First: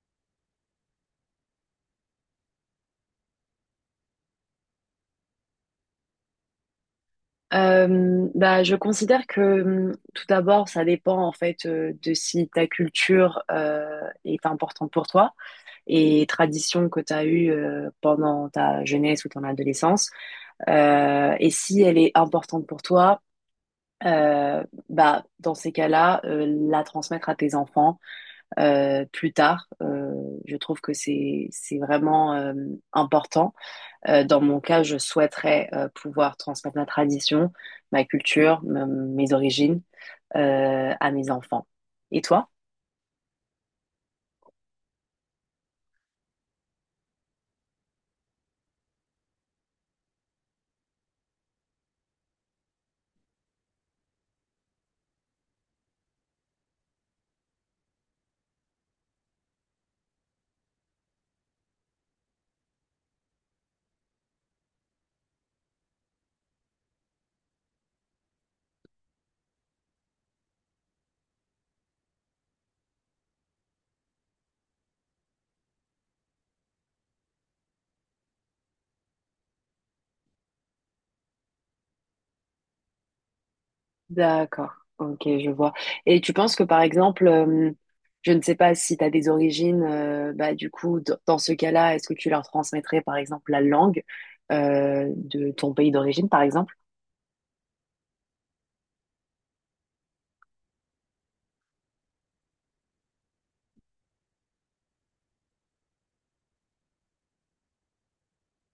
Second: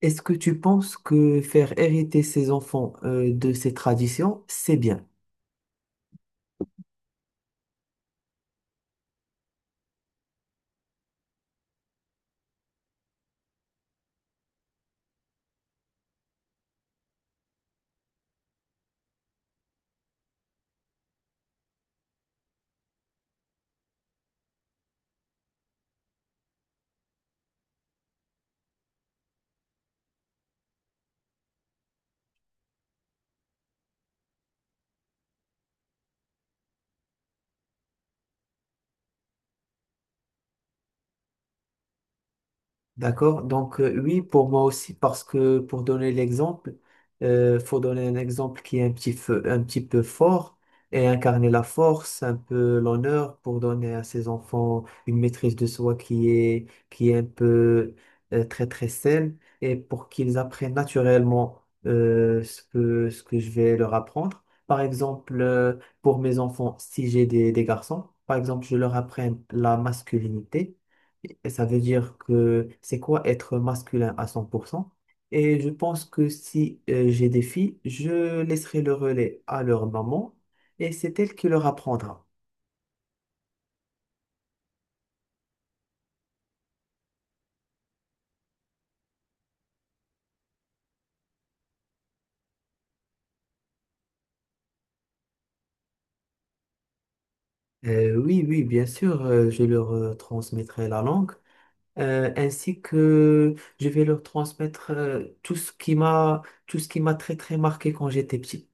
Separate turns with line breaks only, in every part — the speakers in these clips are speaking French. Est-ce que tu penses que faire hériter ses enfants de ces traditions, c'est bien?
Je considère que tout d'abord, ça dépend en fait de si ta culture est importante pour toi et tradition que tu as eue pendant ta jeunesse ou ton adolescence. Et si elle est importante pour toi, euh, dans ces cas-là, la transmettre à tes enfants plus tard, je trouve que c'est vraiment important. Dans mon cas, je souhaiterais pouvoir transmettre ma tradition, ma culture, mes origines à mes enfants. Et toi?
D'accord. Donc, oui, pour moi aussi, parce que pour donner l'exemple, faut donner un exemple qui est un petit peu fort et incarner la force, un peu l'honneur pour donner à ses enfants une maîtrise de soi qui est un peu très, très saine et pour qu'ils apprennent naturellement ce que je vais leur apprendre. Par exemple, pour mes enfants, si j'ai des garçons, par exemple, je leur apprends la masculinité et ça veut dire que c'est quoi être masculin à 100 pour cent. Et je pense que si j'ai des filles, je laisserai le relais à leur maman et c'est elle qui leur apprendra.
D'accord, ok, je vois. Et tu penses que par exemple, je ne sais pas si tu as des origines, du coup, dans ce cas-là, est-ce que tu leur transmettrais par exemple la langue de ton pays d'origine, par exemple?
Oui, oui, bien sûr, je leur transmettrai la langue ainsi que je vais leur transmettre tout ce qui m'a très très marqué quand j'étais petit.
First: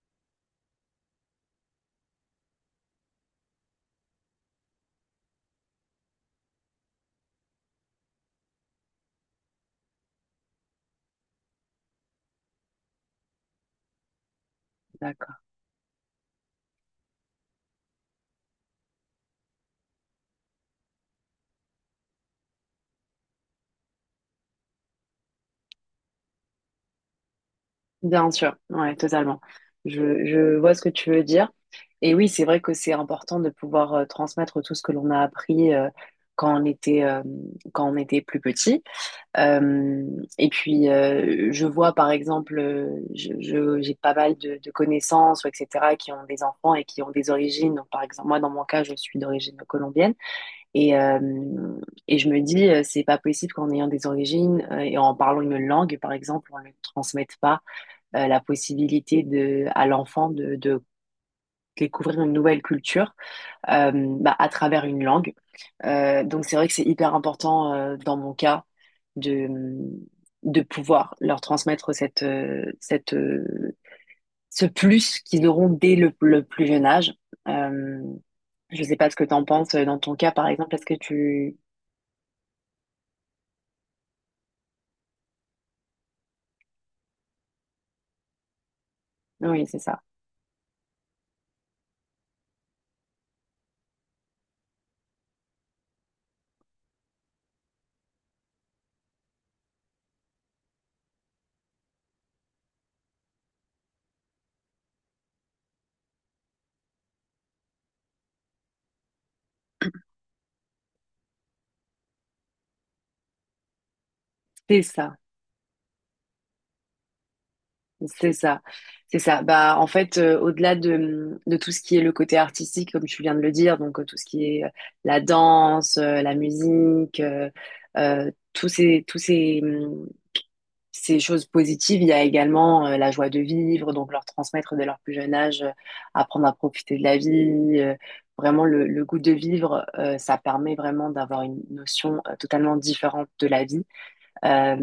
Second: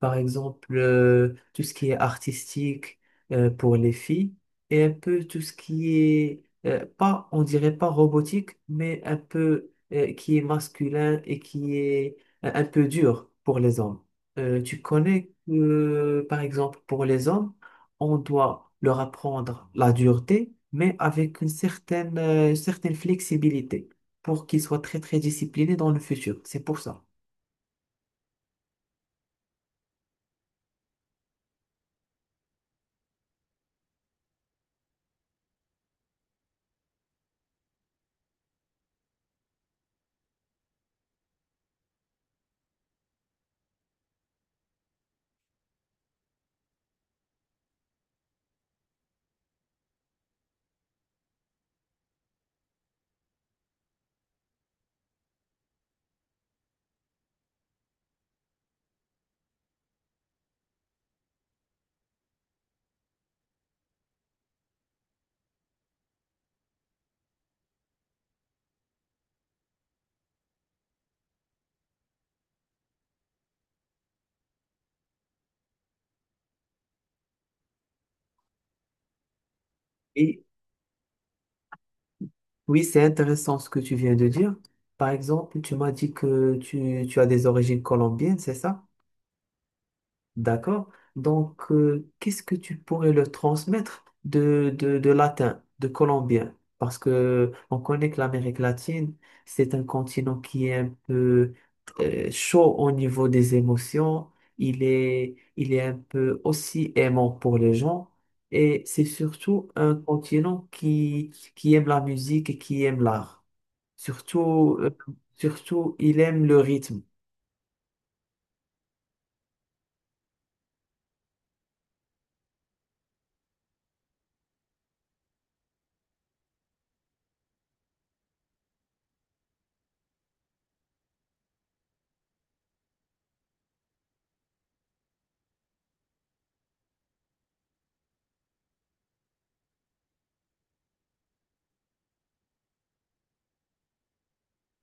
Par exemple, tout ce qui est artistique pour les filles et un peu tout ce qui est, pas, on dirait pas robotique, mais un peu qui est masculin et qui est un peu dur pour les hommes. Tu connais,
D'accord.
par exemple, pour les hommes, on doit leur apprendre la dureté, mais avec une certaine, certaine flexibilité pour qu'ils soient très, très disciplinés dans le futur. C'est pour ça.
Bien sûr, ouais, totalement. Je vois ce que tu veux dire. Et oui, c'est vrai que c'est important de pouvoir transmettre tout ce que l'on a appris quand on était, euh, quand on était plus petit. Euh, et puis, je vois par exemple, j'ai pas mal de connaissances, ou etc., qui ont des enfants et qui ont des origines. Donc, par exemple, moi, dans mon cas, je suis d'origine colombienne. Et, euh, et je me dis, c'est pas possible qu'en ayant des origines et en parlant une langue, par exemple, on ne le transmette pas la possibilité de, à l'enfant de découvrir une nouvelle culture euh, à travers une langue. Donc c'est vrai que c'est hyper important dans mon cas de, de pouvoir leur transmettre ce plus qu'ils auront dès le plus jeune âge. Euh, je sais pas ce que tu en penses dans ton cas,
Et
par exemple. Est-ce que tu...
oui, c'est intéressant ce que tu viens de dire. Par exemple, tu m'as dit que tu as des origines colombiennes, c'est ça?
Oui, c'est ça.
D'accord. Donc, qu'est-ce que tu pourrais le transmettre de latin, de colombien? Parce que on connaît que l'Amérique latine, c'est un continent qui est un peu chaud au niveau des émotions. Il est un peu aussi aimant pour les gens. Et c'est surtout un continent qui aime la musique et qui aime l'art. Surtout,
C'est
euh,
ça.
surtout, il aime le rythme.
C'est ça, c'est ça. Bah, en fait, au-delà de tout ce qui est le côté artistique, comme tu viens de le dire, donc tout ce qui est la danse, la musique, euh, tous ces, tous ces, hum, ces choses positives, il y a également la joie de vivre, donc leur transmettre dès leur plus jeune âge, apprendre à profiter de la vie. Vraiment, le goût de vivre, ça permet vraiment d'avoir une notion totalement différente de la vie euh,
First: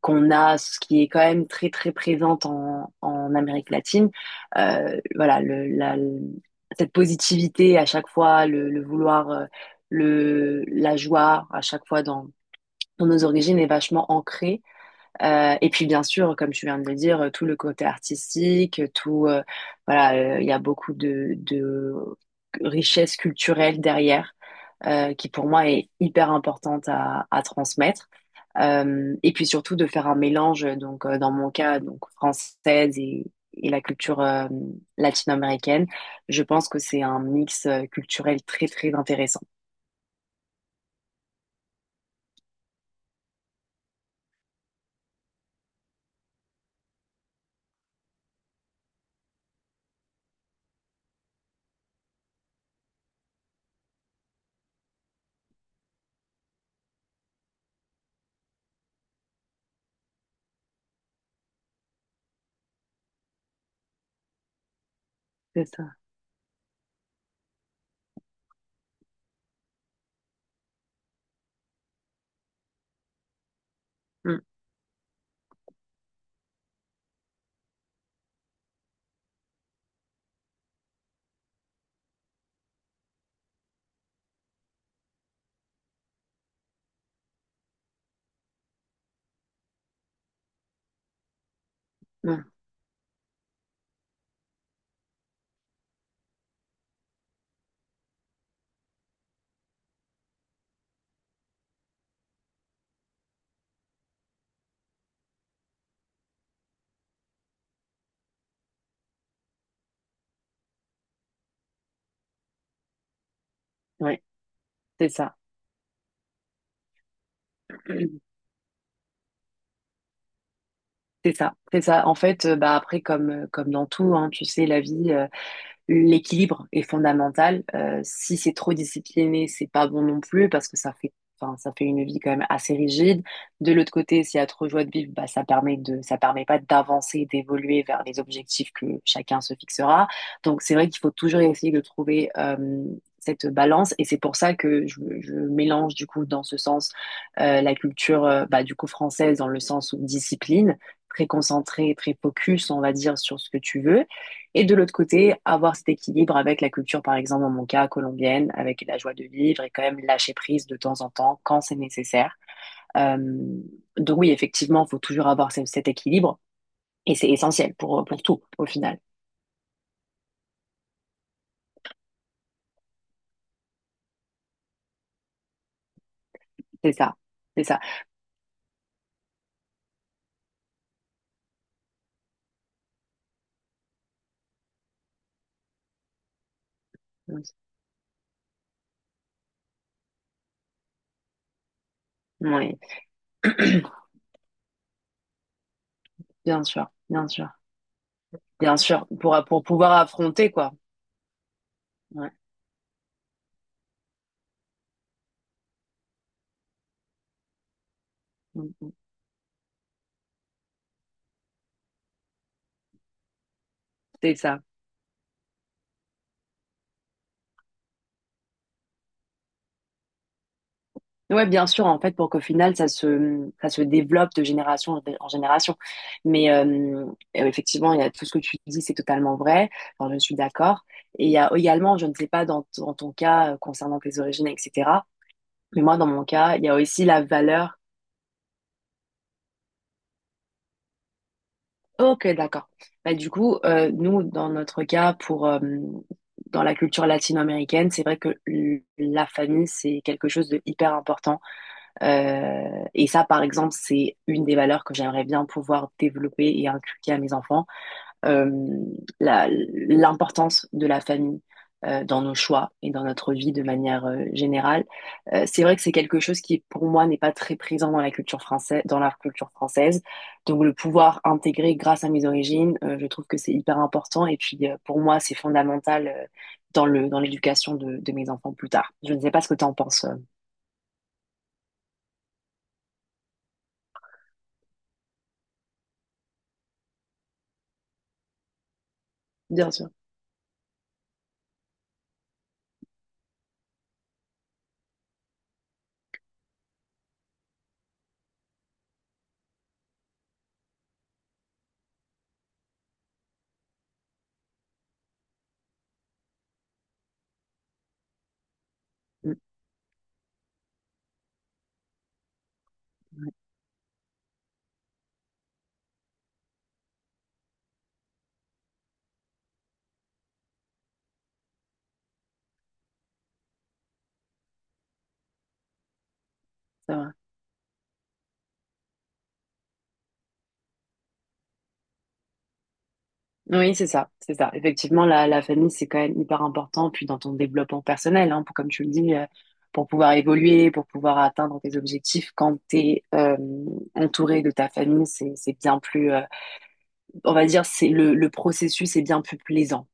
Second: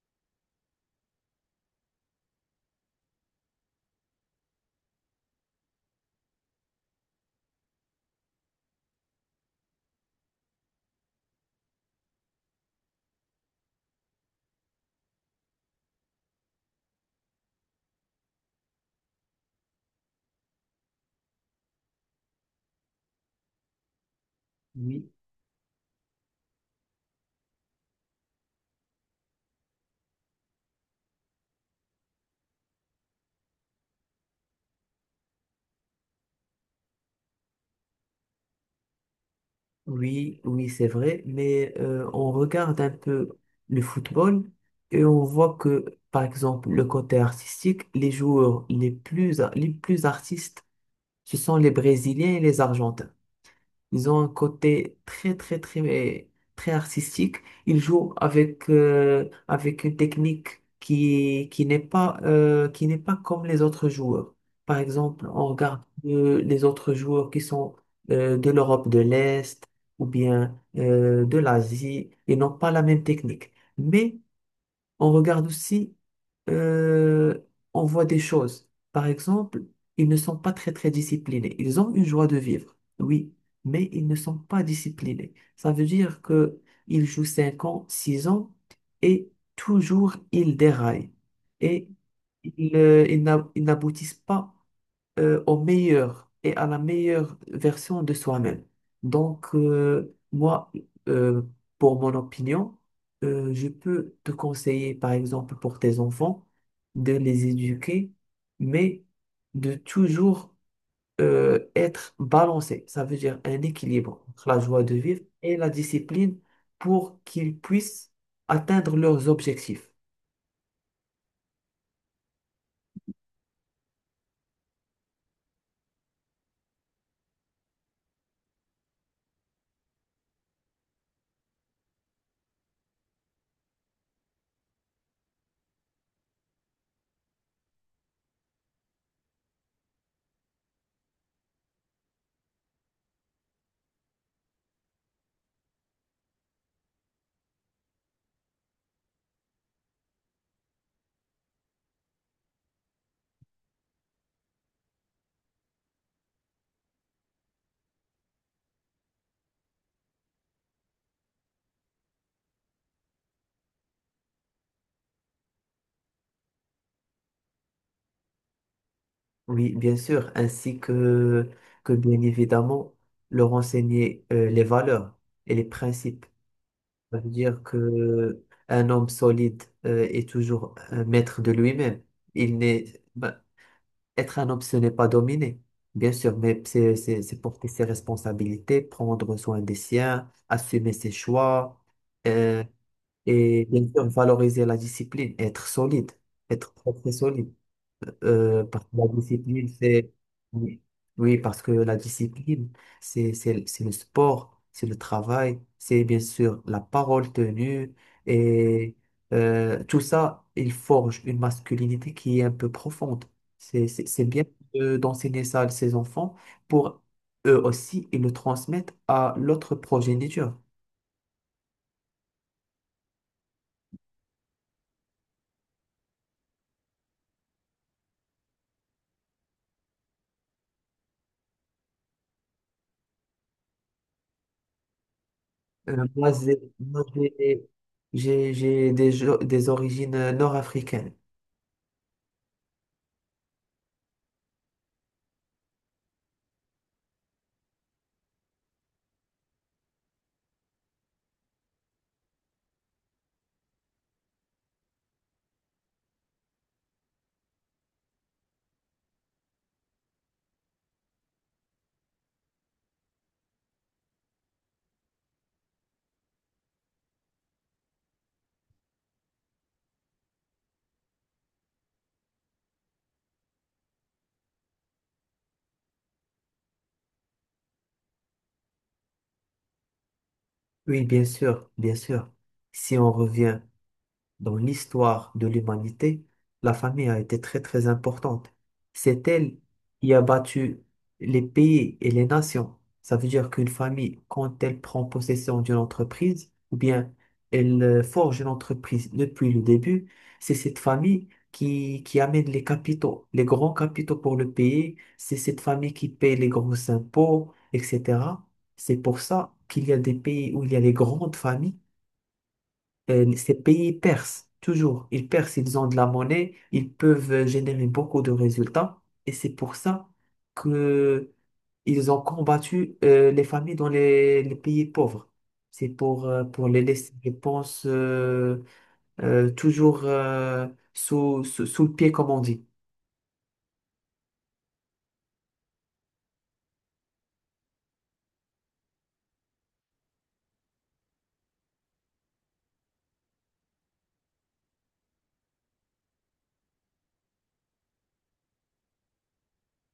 qu'on a, ce qui est quand même très très présente en, en Amérique latine. Voilà, cette positivité à chaque fois, le vouloir, la joie à chaque fois dans nos origines est vachement ancrée. Et puis bien sûr, comme tu viens de le dire, tout le côté artistique, voilà, il y a beaucoup de richesse culturelle derrière.
Oui.
Qui pour moi est hyper importante à transmettre. Et puis surtout de faire un mélange, donc dans mon cas, donc française et la culture latino-américaine. Je pense que c'est un mix culturel très très intéressant.
Oui, oui, c'est vrai, mais on regarde un peu le football et on voit que, par exemple, le côté artistique, les joueurs les plus artistes, ce sont les Brésiliens et les Argentins. Ils ont un côté très, très, très, très artistique. Ils jouent avec, avec une technique qui n'est pas, qui n'est pas comme les autres joueurs. Par exemple, on
C'est
regarde
ça.
les autres joueurs qui sont de l'Europe de l'Est ou bien de l'Asie. Ils n'ont pas la même technique. Mais
Mm,
on regarde aussi euh, on voit des choses. Par exemple, ils ne sont pas très très disciplinés. Ils ont une joie de vivre, oui, mais ils ne sont pas disciplinés. Ça veut dire que ils jouent 5 ans, 6 ans et toujours ils déraillent et
mm,
ils n'aboutissent pas au meilleur et à la meilleure version de soi-même. Donc, moi, euh, pour mon opinion, je peux te conseiller, par exemple, pour tes enfants, de les éduquer, mais de toujours être balancé. Ça veut dire un
ouais,
équilibre entre la joie de
c'est
vivre
ça.
et la discipline pour qu'ils puissent atteindre leurs objectifs.
C'est ça, c'est ça. En fait, bah après, comme, comme dans tout, hein, tu sais, la vie, l'équilibre est fondamental. Si c'est trop discipliné, c'est pas bon non plus parce que ça fait, enfin, ça fait une vie quand même assez rigide. De l'autre côté, s'il y a trop joie de vivre, bah, ça permet de, ça permet pas d'avancer, d'évoluer vers les objectifs que chacun se fixera. Donc, c'est vrai qu'il faut toujours essayer de trouver cette balance et c'est pour ça que je mélange du coup dans ce sens la culture du coup française dans le sens où discipline très concentré, très focus, on va dire, sur ce que tu veux, et de l'autre côté, avoir cet équilibre avec la culture, par exemple, dans mon cas, colombienne, avec la joie de vivre et quand même lâcher prise de temps en temps quand c'est nécessaire. Euh, donc oui, effectivement, il faut toujours avoir cet équilibre et c'est essentiel pour tout, au final.
Oui, bien sûr, ainsi que bien évidemment leur enseigner les valeurs et les principes.
C'est ça,
Ça veut dire
c'est ça.
que un homme solide est toujours un maître de lui-même. Il n'est, ben, être un homme, ce n'est pas dominer, bien sûr, mais c'est porter ses responsabilités, prendre soin des siens, assumer ses choix euh,
Oui,
et bien sûr valoriser la discipline, être solide,
bien
être
sûr,
très, très
bien sûr,
solide.
bien
Parce que
sûr,
la
pour
discipline,
pouvoir
c'est...
affronter, quoi.
Oui, oui, parce que la
Ouais,
discipline, c'est le sport, c'est le travail, c'est bien sûr la parole tenue. Et tout ça, il forge une masculinité qui est un peu profonde. C'est
c'est
bien
ça.
d'enseigner ça à ses enfants pour eux aussi, ils le transmettent à l'autre progéniture.
Ouais, bien sûr, en fait, pour qu'au final, ça se développe de génération en génération. Mais effectivement, il y a tout ce que tu dis, c'est totalement vrai. Enfin, je suis d'accord. Et il y a également, je ne sais pas dans ton cas concernant tes origines, etc. Mais moi, dans mon
Moi,
cas,
j'ai
il y a
moi,
aussi la
j'ai-
valeur.
j'ai- j'ai des, des origines nord-africaines.
Ok, d'accord. Bah, du coup, nous, dans notre cas, pour, dans la culture latino-américaine, c'est vrai que la famille, c'est quelque chose de hyper important. Et ça, par exemple, c'est une des valeurs que j'aimerais bien pouvoir développer et inculquer à mes enfants, euh, l'importance de la famille dans nos choix et dans notre vie de manière générale. C'est vrai que c'est quelque chose qui, pour moi, n'est pas très présent dans la culture française, dans la culture française. Donc, le pouvoir intégrer grâce à mes origines, je trouve que c'est hyper important. Et puis, pour moi, c'est fondamental dans le, dans l'éducation de mes enfants plus tard. Je ne sais pas ce que tu en penses.
Oui, bien sûr, bien sûr. Si on revient, dans l'histoire de l'humanité, la famille a été très très importante. C'est elle
Bien sûr.
qui a battu les pays et les nations. Ça veut dire qu'une famille, quand elle prend possession d'une entreprise, ou bien elle forge une entreprise depuis le début, c'est cette famille qui amène les capitaux, les grands capitaux pour le pays, c'est cette famille qui paye les gros impôts, etc. C'est pour
Mm,
ça qu'il y a des pays où il y a les grandes familles,
ouais,
ces pays percent, toujours. Ils percent, ils ont de la monnaie, ils peuvent générer beaucoup de résultats. Et c'est pour ça que ils ont combattu les familles dans les pays pauvres. C'est pour les
c'est vrai.
laisser, je pense, toujours sous le pied, comme on dit.
Oui, c'est ça, c'est ça. Effectivement, la famille, c'est quand même hyper important, puis dans ton développement personnel, hein, pour, comme tu le dis, pour pouvoir évoluer, pour pouvoir atteindre tes objectifs, quand t'es es entouré de ta famille, c'est bien plus, on va dire, c'est le processus est bien plus plaisant,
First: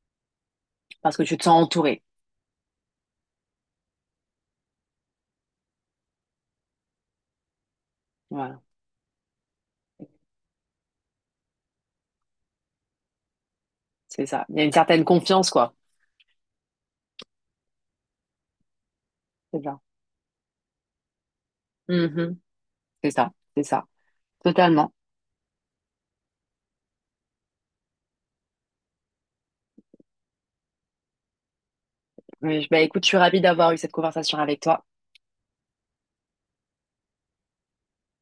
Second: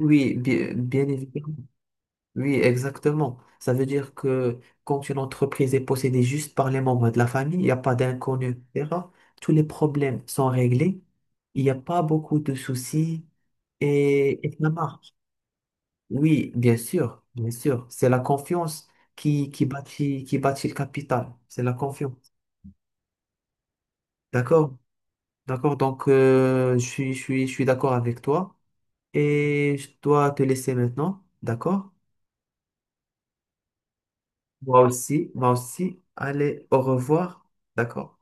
Oui, bien, bien
parce que tu te
évidemment.
sens entouré.
Oui, exactement. Ça veut dire que quand une entreprise est possédée juste par les membres de la famille, il n'y a pas d'inconnus,
Voilà,
etc., tous les problèmes sont réglés, il n'y a pas beaucoup de soucis
c'est ça.
et
Il y a
ça
une certaine
marche.
confiance, quoi.
Oui, bien sûr, bien sûr. C'est la confiance qui,
C'est
qui
ça.
bâtit, qui bâtit le capital. C'est la confiance.
Mhm. C'est ça, c'est ça.
D'accord.
Totalement.
D'accord. Donc, je suis d'accord avec toi et je dois te laisser maintenant. D'accord?
Oui, bah, écoute, je suis ravie d'avoir eu cette conversation avec
Moi
toi.
aussi, moi aussi. Allez, au revoir. D'accord?